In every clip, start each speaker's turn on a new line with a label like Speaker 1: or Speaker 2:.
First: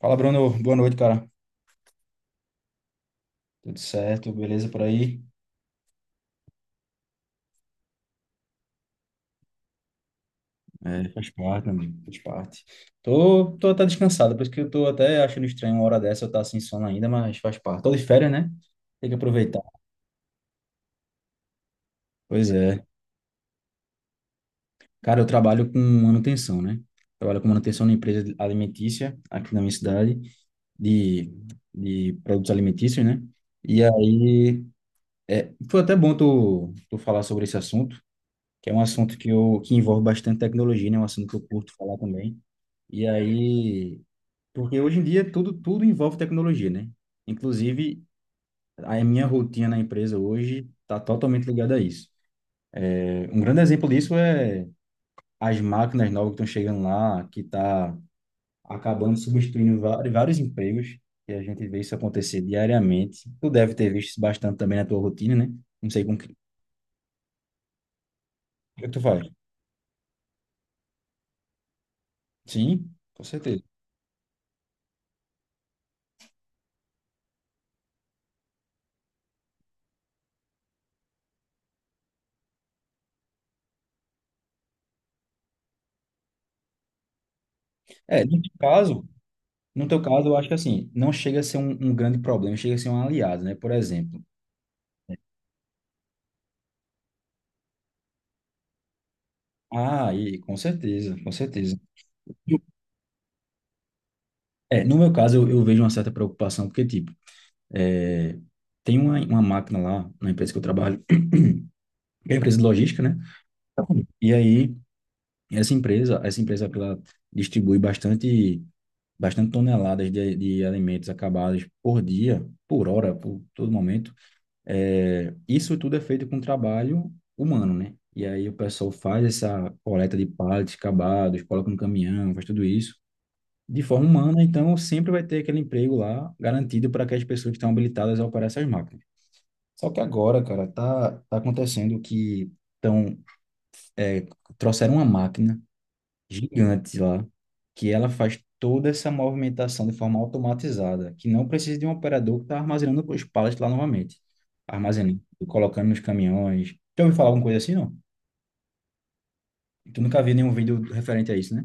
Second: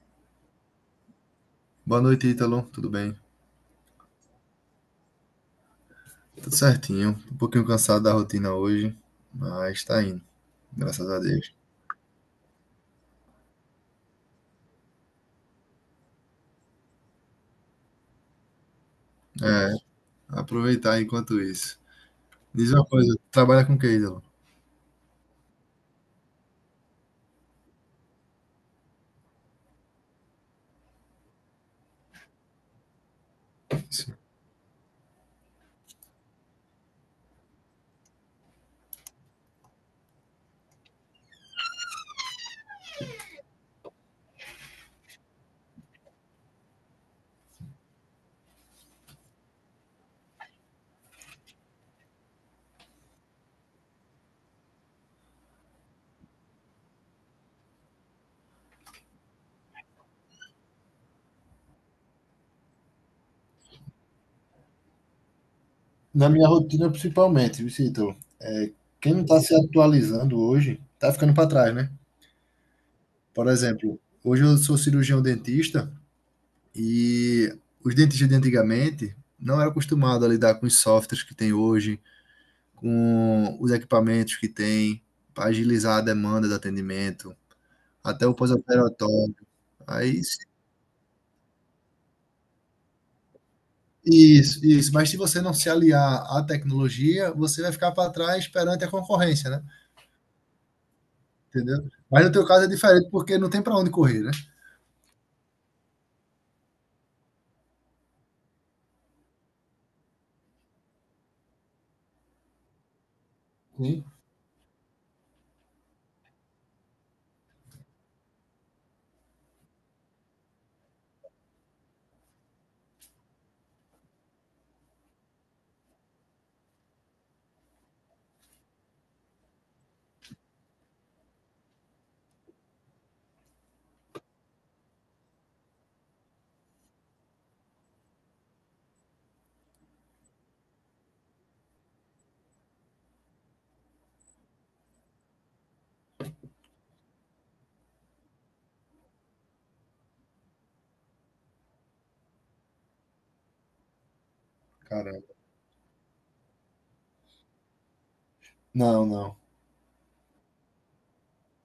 Speaker 1: Fala, Bruno. Boa noite, cara.
Speaker 2: Boa noite, Ítalo. Tudo bem?
Speaker 1: Tudo certo? Beleza por aí?
Speaker 2: Tudo certinho. Um pouquinho cansado da rotina hoje, mas tá indo,
Speaker 1: É,
Speaker 2: graças a
Speaker 1: faz
Speaker 2: Deus.
Speaker 1: parte, meu amigo. Faz parte. Tô até descansado, por isso que eu tô até achando estranho uma hora dessa eu estar sem sono ainda, mas faz parte. Tô de férias, né? Tem que aproveitar.
Speaker 2: É, aproveitar enquanto isso.
Speaker 1: Pois
Speaker 2: Diz
Speaker 1: é.
Speaker 2: uma coisa, trabalha com o que, Ítalo?
Speaker 1: Cara, eu trabalho com manutenção, né? Trabalho com manutenção na empresa alimentícia aqui na minha cidade, de, de produtos alimentícios, né? E
Speaker 2: Sim.
Speaker 1: aí, foi até bom tu falar sobre esse assunto, que é um assunto que envolve bastante tecnologia, né? É um assunto que eu curto falar também. E aí, porque hoje em dia tudo envolve tecnologia, né? Inclusive, a minha rotina na empresa hoje está totalmente ligada a isso. Um grande exemplo disso é as máquinas novas que estão chegando lá, que está acabando substituindo vários empregos, e a gente vê isso acontecer diariamente. Tu deve ter visto isso bastante também na tua rotina, né? Não sei com
Speaker 2: Na
Speaker 1: que,
Speaker 2: minha rotina, principalmente, Victor,
Speaker 1: o que tu
Speaker 2: quem
Speaker 1: faz.
Speaker 2: não está se atualizando hoje está ficando para trás, né?
Speaker 1: Sim, com
Speaker 2: Por
Speaker 1: certeza.
Speaker 2: exemplo, hoje eu sou cirurgião dentista e os dentistas de antigamente não eram acostumados a lidar com os softwares que tem hoje, com os equipamentos que tem, para agilizar a demanda do atendimento,
Speaker 1: É,
Speaker 2: até o
Speaker 1: no teu caso,
Speaker 2: pós-operatório.
Speaker 1: no teu
Speaker 2: Aí,
Speaker 1: caso, eu
Speaker 2: se-
Speaker 1: acho que assim, não chega a ser um grande problema, chega a ser um aliado, né? Por exemplo,
Speaker 2: isso, isso. Mas se você não se aliar à tecnologia, você vai ficar para trás perante a concorrência, né?
Speaker 1: ah, e com certeza, com certeza.
Speaker 2: Entendeu? Mas no teu caso é diferente, porque não tem para onde correr, né?
Speaker 1: É, no meu caso, eu vejo uma certa preocupação, porque, tipo, é, tem uma máquina lá na empresa que eu trabalho, que é uma empresa de logística, né?
Speaker 2: Sim.
Speaker 1: E aí, essa empresa ela distribui bastante, bastante toneladas de alimentos acabados por dia, por hora, por todo momento. É, isso tudo é feito com trabalho humano, né? E aí o pessoal faz essa coleta de pallets acabados, coloca no caminhão, faz tudo isso de forma humana, então sempre vai ter aquele emprego lá garantido para aquelas pessoas que estão habilitadas a operar essas máquinas. Só que agora, cara, tá acontecendo que tão, é, trouxeram uma máquina gigante lá, que ela faz toda essa movimentação de forma automatizada, que não precisa de um operador que está armazenando os pallets lá novamente. Armazenando,
Speaker 2: Caramba.
Speaker 1: colocando nos caminhões. Já ouviu falar alguma coisa assim, não?
Speaker 2: Não, não.
Speaker 1: Tu nunca viu nenhum vídeo referente a isso, né?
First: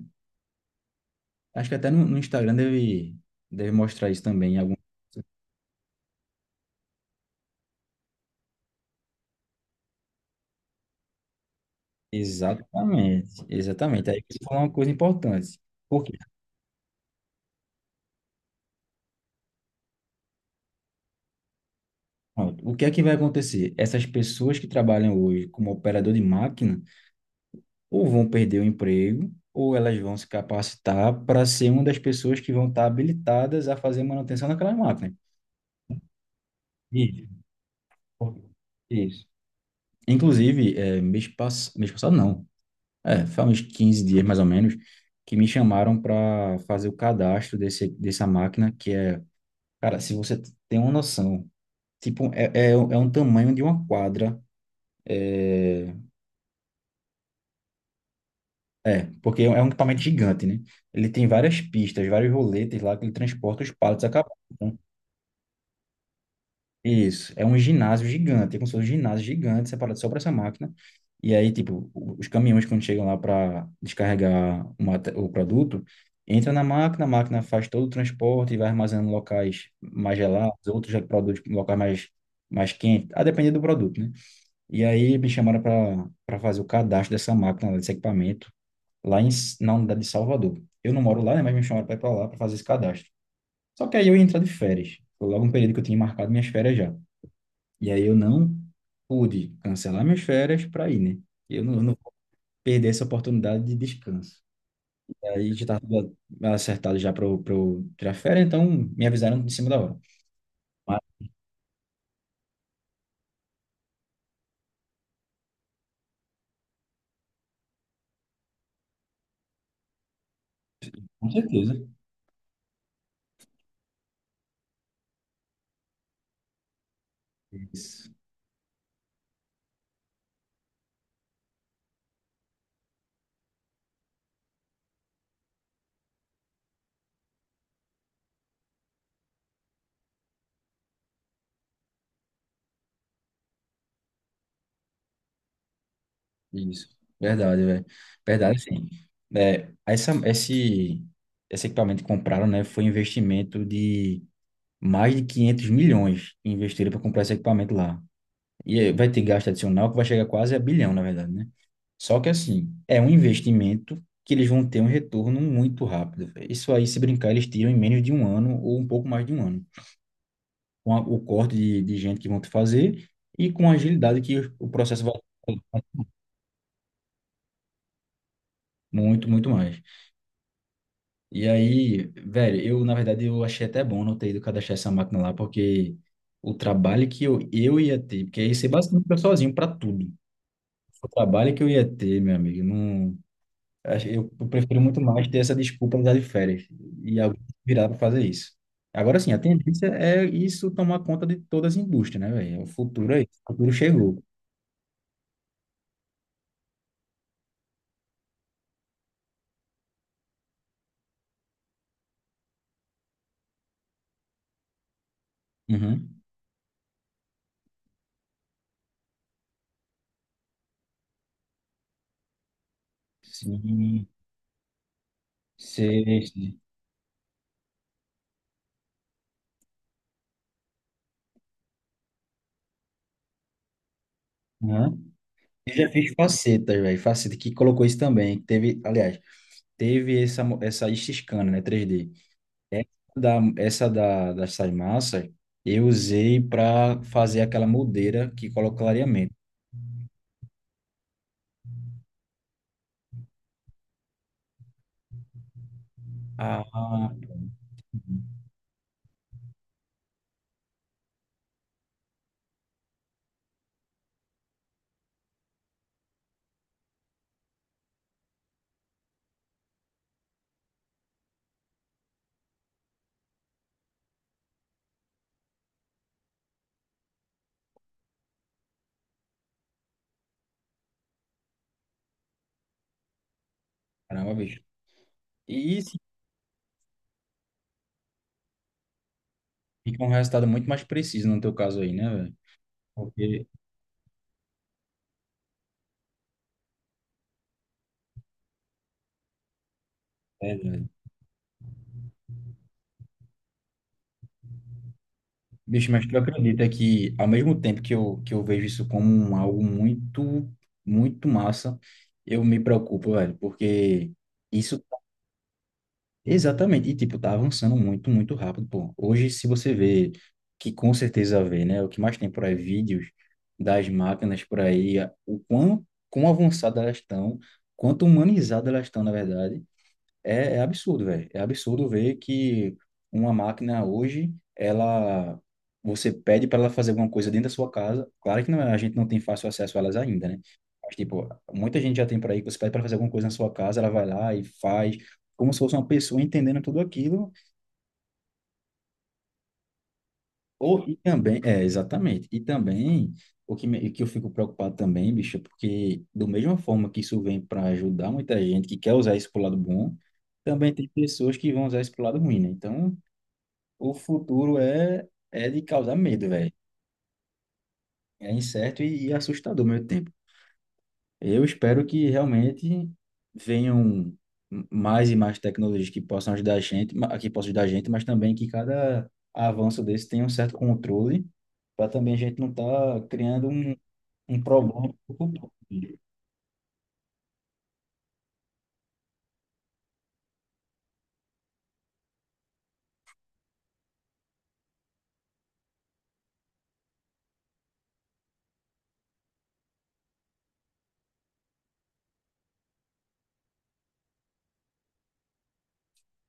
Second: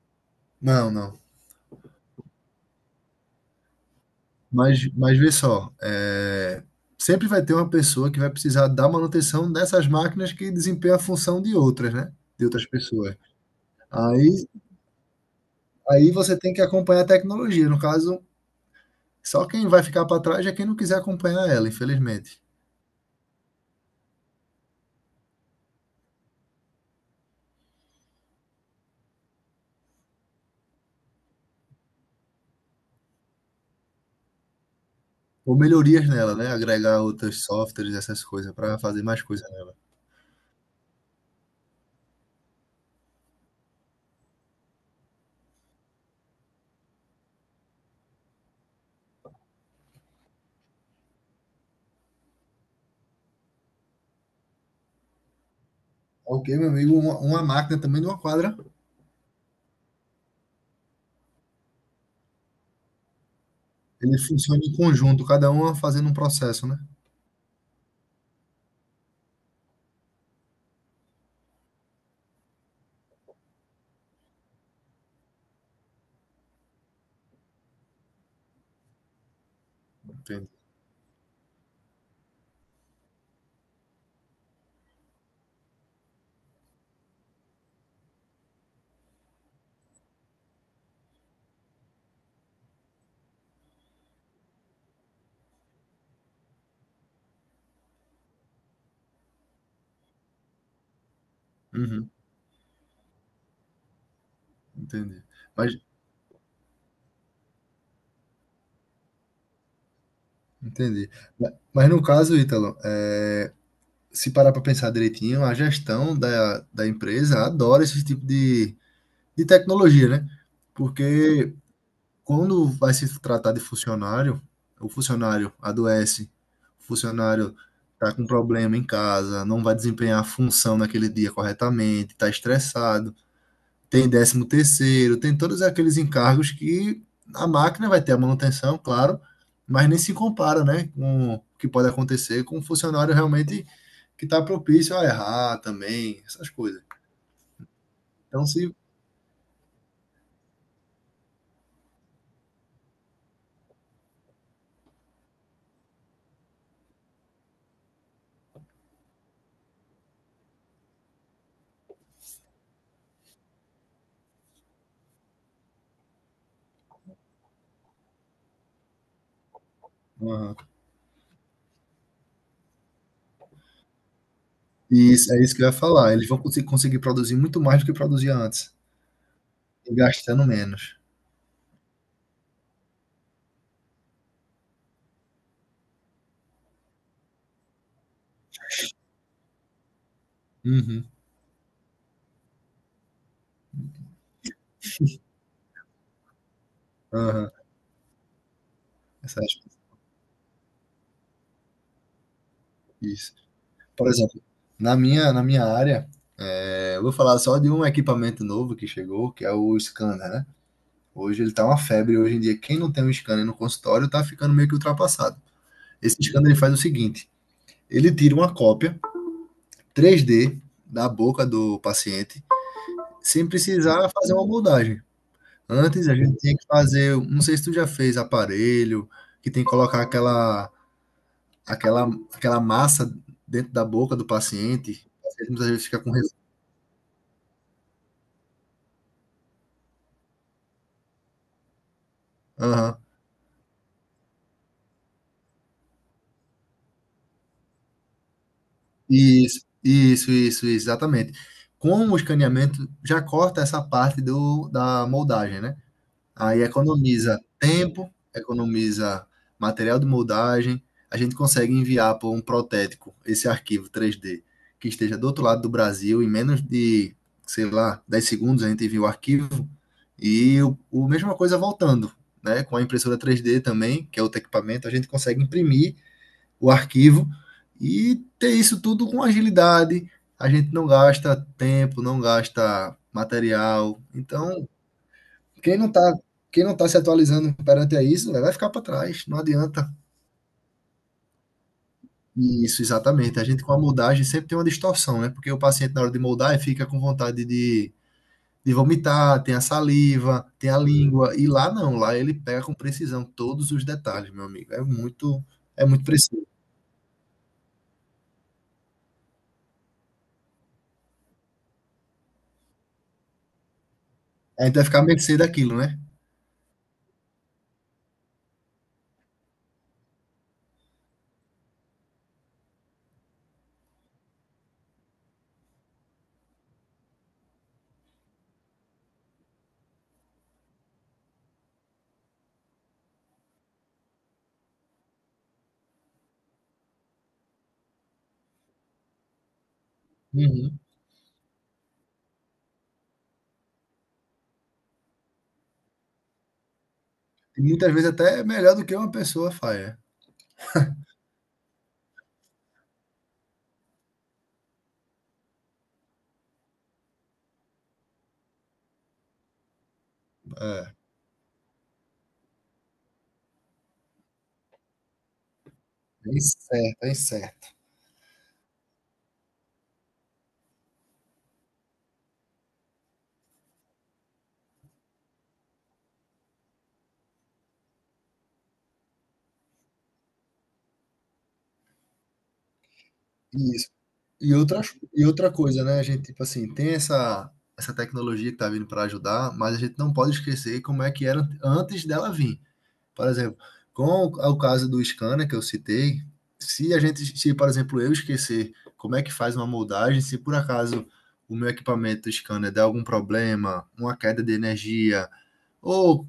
Speaker 2: Não, não.
Speaker 1: Acho que até no Instagram deve mostrar isso também em algum.
Speaker 2: Mas vê só, sempre vai ter uma pessoa que vai precisar da manutenção dessas máquinas que desempenham a função de outras, né? De outras pessoas.
Speaker 1: Exatamente, exatamente. Aí você
Speaker 2: Aí
Speaker 1: falou uma coisa importante.
Speaker 2: Aí
Speaker 1: Porque,
Speaker 2: você tem que acompanhar a tecnologia. No caso, só quem vai ficar para trás é quem não quiser acompanhar ela, infelizmente.
Speaker 1: pronto, o que é que vai acontecer? Essas pessoas que trabalham hoje como operador de máquina ou vão perder o emprego ou elas vão se capacitar para ser uma das pessoas que vão estar habilitadas a fazer manutenção daquela máquina.
Speaker 2: Ou melhorias nela, né? Agregar
Speaker 1: Isso.
Speaker 2: outros softwares, essas coisas, para fazer mais
Speaker 1: Isso.
Speaker 2: coisa nela.
Speaker 1: Inclusive, mês passado, não. É, foi há uns 15 dias mais ou menos que me chamaram para fazer o cadastro dessa máquina que é, cara, se você tem uma noção. Tipo, é um tamanho de uma quadra. É,
Speaker 2: Ok, meu amigo, uma máquina também de uma quadra,
Speaker 1: porque é um equipamento gigante, né? Ele tem várias pistas, vários roletes lá que ele transporta os pallets
Speaker 2: ele
Speaker 1: acabados.
Speaker 2: funciona em
Speaker 1: Então,
Speaker 2: conjunto, cada uma fazendo um processo, né?
Speaker 1: isso, é um ginásio gigante, é como se fosse um ginásio gigante separado só para essa máquina. E aí, tipo, os caminhões quando chegam lá para descarregar o produto, entra na máquina, a máquina faz todo o transporte e vai armazenando em locais mais
Speaker 2: Entendi.
Speaker 1: gelados, outros produtos em locais mais, mais quentes, a depender do produto, né? E aí me chamaram para fazer o cadastro dessa máquina, desse equipamento, lá em, na unidade de Salvador. Eu não moro lá, né, mas me chamaram para ir para lá para fazer esse cadastro. Só que aí eu ia entrar de férias. Foi logo um período que eu tinha marcado minhas férias já. E aí eu não pude cancelar minhas férias para ir, né? Eu não
Speaker 2: Uhum,
Speaker 1: vou perder essa oportunidade de descanso.
Speaker 2: entendi.
Speaker 1: E aí já
Speaker 2: Mas,
Speaker 1: estava tudo acertado já para eu pra eu tirar férias, então me avisaram em cima da hora. Mas,
Speaker 2: entendi. Mas no caso, Ítalo, se parar para pensar direitinho, a gestão da empresa adora esse tipo de tecnologia, né?
Speaker 1: com
Speaker 2: Porque
Speaker 1: certeza.
Speaker 2: quando vai se tratar de funcionário, o funcionário adoece, o funcionário
Speaker 1: Isso.
Speaker 2: está com problema em casa, não vai desempenhar a função naquele dia corretamente, está estressado, tem décimo terceiro, tem todos aqueles encargos que a máquina vai ter a manutenção, claro, mas nem se compara, né, com o que pode acontecer com um funcionário realmente que está propício a errar também, essas coisas.
Speaker 1: Isso, verdade, velho.
Speaker 2: Então,
Speaker 1: Verdade,
Speaker 2: se.
Speaker 1: sim. É, essa, esse, esse equipamento que compraram, né, foi um investimento de mais de 500 milhões que investiram para comprar esse equipamento lá. E vai ter gasto adicional que vai chegar quase a bilhão, na verdade, né? Só que, assim, é um investimento que eles vão ter um retorno muito rápido, velho. Isso aí, se brincar, eles tiram em menos de um ano ou um pouco mais de um ano.
Speaker 2: Aham.
Speaker 1: Com o corte de gente que vão te fazer e com a agilidade que o processo vai
Speaker 2: Isso, é isso que eu ia
Speaker 1: ter.
Speaker 2: falar. Eles vão conseguir produzir muito mais do que produzia antes.
Speaker 1: Muito, muito mais.
Speaker 2: E gastando menos.
Speaker 1: E aí, velho, eu achei até bom não ter ido cadastrar essa máquina lá, porque o trabalho eu ia ter, porque aí você basicamente fica sozinho para tudo.
Speaker 2: Uhum.
Speaker 1: O trabalho que eu ia ter, meu amigo, não, eu prefiro muito mais ter essa desculpa de dar de férias e alguém
Speaker 2: Aham.
Speaker 1: virar para fazer isso. Agora sim, a
Speaker 2: Acho que
Speaker 1: tendência é isso tomar conta de todas as indústrias, né, velho? O
Speaker 2: é
Speaker 1: futuro aí,
Speaker 2: isso.
Speaker 1: o futuro
Speaker 2: Por
Speaker 1: chegou.
Speaker 2: exemplo, na minha área, eu vou falar só de um equipamento novo que chegou, que é o scanner, né? Hoje ele tá uma febre. Hoje em dia, quem não tem um scanner no consultório tá ficando meio que ultrapassado. Esse
Speaker 1: Uhum.
Speaker 2: scanner ele faz o seguinte: ele tira uma cópia 3D da boca do paciente, sem
Speaker 1: Sim,
Speaker 2: precisar fazer uma moldagem. Antes a
Speaker 1: sei,
Speaker 2: gente tinha
Speaker 1: sei.
Speaker 2: que fazer, não sei se tu já fez aparelho, que tem que colocar aquela, aquela massa dentro da boca do paciente.
Speaker 1: Uhum.
Speaker 2: O paciente muitas
Speaker 1: Eu
Speaker 2: vezes
Speaker 1: já
Speaker 2: fica com
Speaker 1: fiz
Speaker 2: res...
Speaker 1: facetas, velho, faceta que colocou isso também, que teve, aliás, teve essa scan, né, 3D.
Speaker 2: Aham.
Speaker 1: Dessas massas eu usei para fazer aquela moldeira que coloca o clareamento.
Speaker 2: Isso, exatamente. Com o escaneamento, já corta essa parte da moldagem, né? Aí
Speaker 1: Ah,
Speaker 2: economiza tempo, economiza material de moldagem. A gente consegue enviar por um protético esse arquivo 3D que esteja do outro lado do Brasil em menos de, sei lá, 10 segundos a gente envia o arquivo e o mesma coisa voltando, né? Com a impressora 3D também, que é outro equipamento, a gente consegue imprimir o arquivo e ter isso tudo com agilidade. A gente não gasta tempo, não gasta material.
Speaker 1: caramba, bicho.
Speaker 2: Então,
Speaker 1: E
Speaker 2: quem não
Speaker 1: isso
Speaker 2: está quem não tá se atualizando perante a isso, né, vai ficar para trás, não adianta.
Speaker 1: fica um resultado muito mais preciso no teu caso aí, né, velho?
Speaker 2: Isso, exatamente. A
Speaker 1: Porque,
Speaker 2: gente com a moldagem sempre tem uma distorção, né? Porque o paciente, na hora de moldar, ele fica com vontade de vomitar, tem a saliva,
Speaker 1: é,
Speaker 2: tem a
Speaker 1: velho.
Speaker 2: língua, e lá não, lá ele pega com precisão todos os detalhes, meu amigo. É
Speaker 1: Bicho,
Speaker 2: muito
Speaker 1: mas tu
Speaker 2: preciso.
Speaker 1: acredita que ao mesmo tempo que eu vejo isso como algo muito, muito massa, eu me preocupo, velho, porque...
Speaker 2: A gente
Speaker 1: Isso
Speaker 2: vai ficar à mercê daquilo, né?
Speaker 1: exatamente. E, tipo, tá avançando muito, muito rápido, pô. Hoje, se você vê, que com certeza vê, né? O que mais tem por aí, vídeos das máquinas por aí, o quão, quão avançadas elas estão, quanto humanizadas elas estão, na verdade. É, é absurdo, velho. É absurdo ver que uma máquina hoje, ela, você pede para ela fazer alguma coisa dentro da sua casa. Claro que não, a gente não tem fácil acesso a elas ainda, né?
Speaker 2: Uhum.
Speaker 1: Mas, tipo, muita gente já tem por aí que você pede para fazer alguma coisa na sua casa, ela vai lá e faz, como se fosse uma pessoa entendendo tudo aquilo.
Speaker 2: E muitas vezes até é melhor do que uma pessoa faz.
Speaker 1: Ou, e também, é, exatamente. E também, que eu fico preocupado também, bicho, é porque, do mesma forma que isso vem para ajudar muita gente que quer usar isso pro lado bom, também tem
Speaker 2: É
Speaker 1: pessoas que vão usar isso pro lado ruim, né? Então. O futuro é de causar medo,
Speaker 2: Bem
Speaker 1: velho.
Speaker 2: certo, é certo.
Speaker 1: É incerto e assustador ao mesmo tempo. Eu espero que realmente venham mais e mais tecnologias que possam ajudar a gente, que possam ajudar a gente, mas também que cada avanço desse tenha um certo controle, para também a gente não estar criando
Speaker 2: Isso.
Speaker 1: um
Speaker 2: E outra,
Speaker 1: problema pro
Speaker 2: e outra
Speaker 1: futuro.
Speaker 2: coisa, né? A gente, tipo assim, tem essa tecnologia que tá vindo para ajudar, mas a gente não pode esquecer como é que era antes dela vir. Por exemplo, com o caso do scanner que eu citei, se a gente, se, por exemplo, eu esquecer como é que faz uma moldagem, se por acaso o meu equipamento scanner der algum problema, uma queda de energia, ou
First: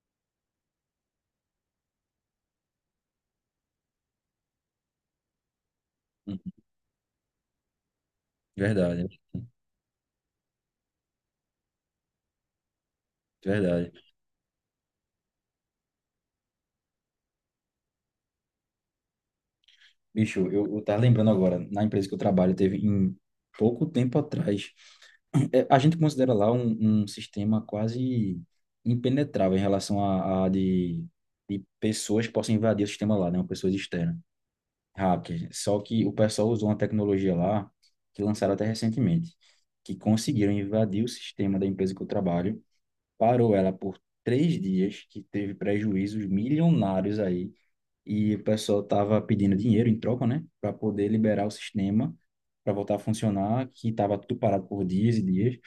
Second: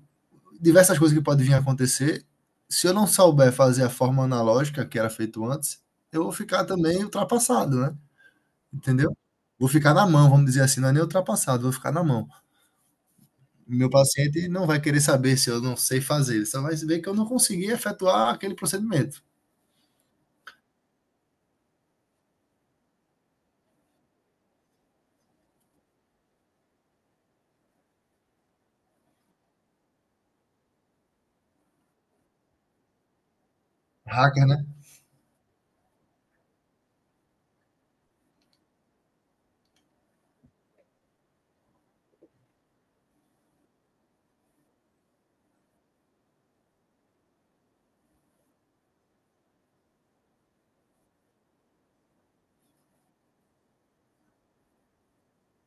Speaker 2: diversas coisas que podem vir a acontecer, se eu não souber fazer a forma analógica que era feito antes, eu vou
Speaker 1: Uhum.
Speaker 2: ficar também ultrapassado, né?
Speaker 1: Verdade,
Speaker 2: Entendeu? Vou ficar na mão, vamos dizer assim, não é nem ultrapassado, vou ficar na mão. Meu
Speaker 1: verdade.
Speaker 2: paciente não vai querer saber se eu não sei fazer, ele só vai ver que eu não consegui efetuar aquele procedimento.
Speaker 1: Bicho, eu tava lembrando agora, na empresa que eu trabalho, teve em pouco tempo atrás, a gente considera lá um sistema quase impenetrável em relação de pessoas que possam invadir o sistema lá, né? Pessoas externas,
Speaker 2: Hacker, né?
Speaker 1: hackers. Só que o pessoal usou uma tecnologia lá que lançaram até recentemente, que conseguiram invadir o sistema da empresa que eu trabalho, parou ela por 3 dias, que teve prejuízos milionários aí, e o pessoal tava pedindo dinheiro em troca, né? Para poder liberar o sistema, para voltar a funcionar, que estava tudo parado por dias e dias.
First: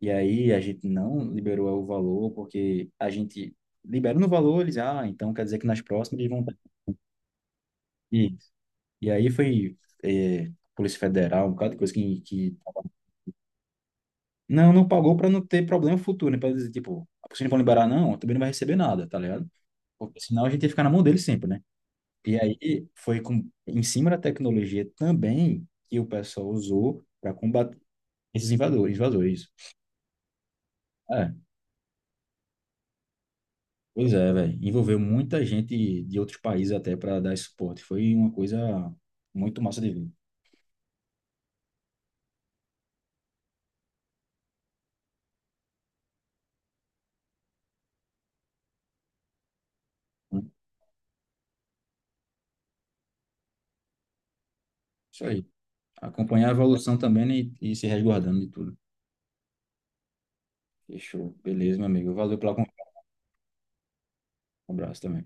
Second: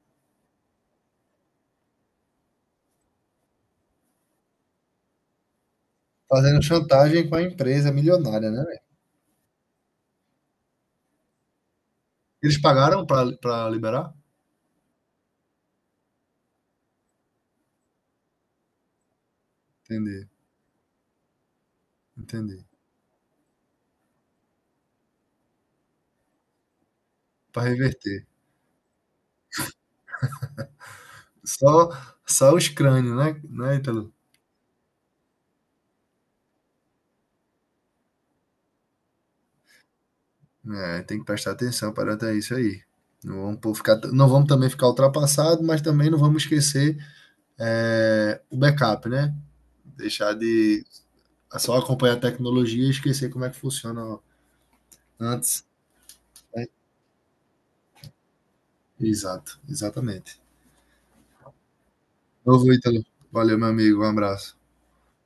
Speaker 1: E aí a gente não liberou o valor, porque a gente liberou no valor, eles, ah, então quer dizer que nas próximas eles vão estar
Speaker 2: Fazendo chantagem com a empresa
Speaker 1: aqui.
Speaker 2: milionária, né, velho?
Speaker 1: E aí foi Polícia Federal, um bocado de coisa que...
Speaker 2: Eles pagaram para liberar?
Speaker 1: Não, não pagou para não ter problema futuro, né? Para dizer, tipo, se não vão liberar não, também não vai receber nada, tá ligado? Porque
Speaker 2: Entendi,
Speaker 1: senão a gente ia ficar na mão deles sempre, né? E
Speaker 2: entendi.
Speaker 1: aí foi em cima da tecnologia também que o pessoal usou para
Speaker 2: Para
Speaker 1: combater
Speaker 2: reverter.
Speaker 1: esses invasores. É.
Speaker 2: Só, só os crânios, né, né,
Speaker 1: Pois
Speaker 2: Ítalo?
Speaker 1: é, velho. Envolveu muita gente de outros países até para dar esse suporte. Foi uma coisa muito massa de ver,
Speaker 2: É, tem que prestar atenção para até isso aí. Não vamos, pô, ficar, não vamos também ficar ultrapassado, mas também não vamos esquecer o backup, né? Deixar
Speaker 1: né?
Speaker 2: de só acompanhar a tecnologia e esquecer como é que funciona
Speaker 1: Isso aí.
Speaker 2: antes.
Speaker 1: Acompanhar a
Speaker 2: Né?
Speaker 1: evolução também, né, e se resguardando de tudo.
Speaker 2: Exato, exatamente.
Speaker 1: Fechou. Beleza, meu amigo. Valeu pela
Speaker 2: Novo
Speaker 1: conversa.
Speaker 2: Ítalo. Valeu, meu amigo. Um abraço.
Speaker 1: Um abraço também.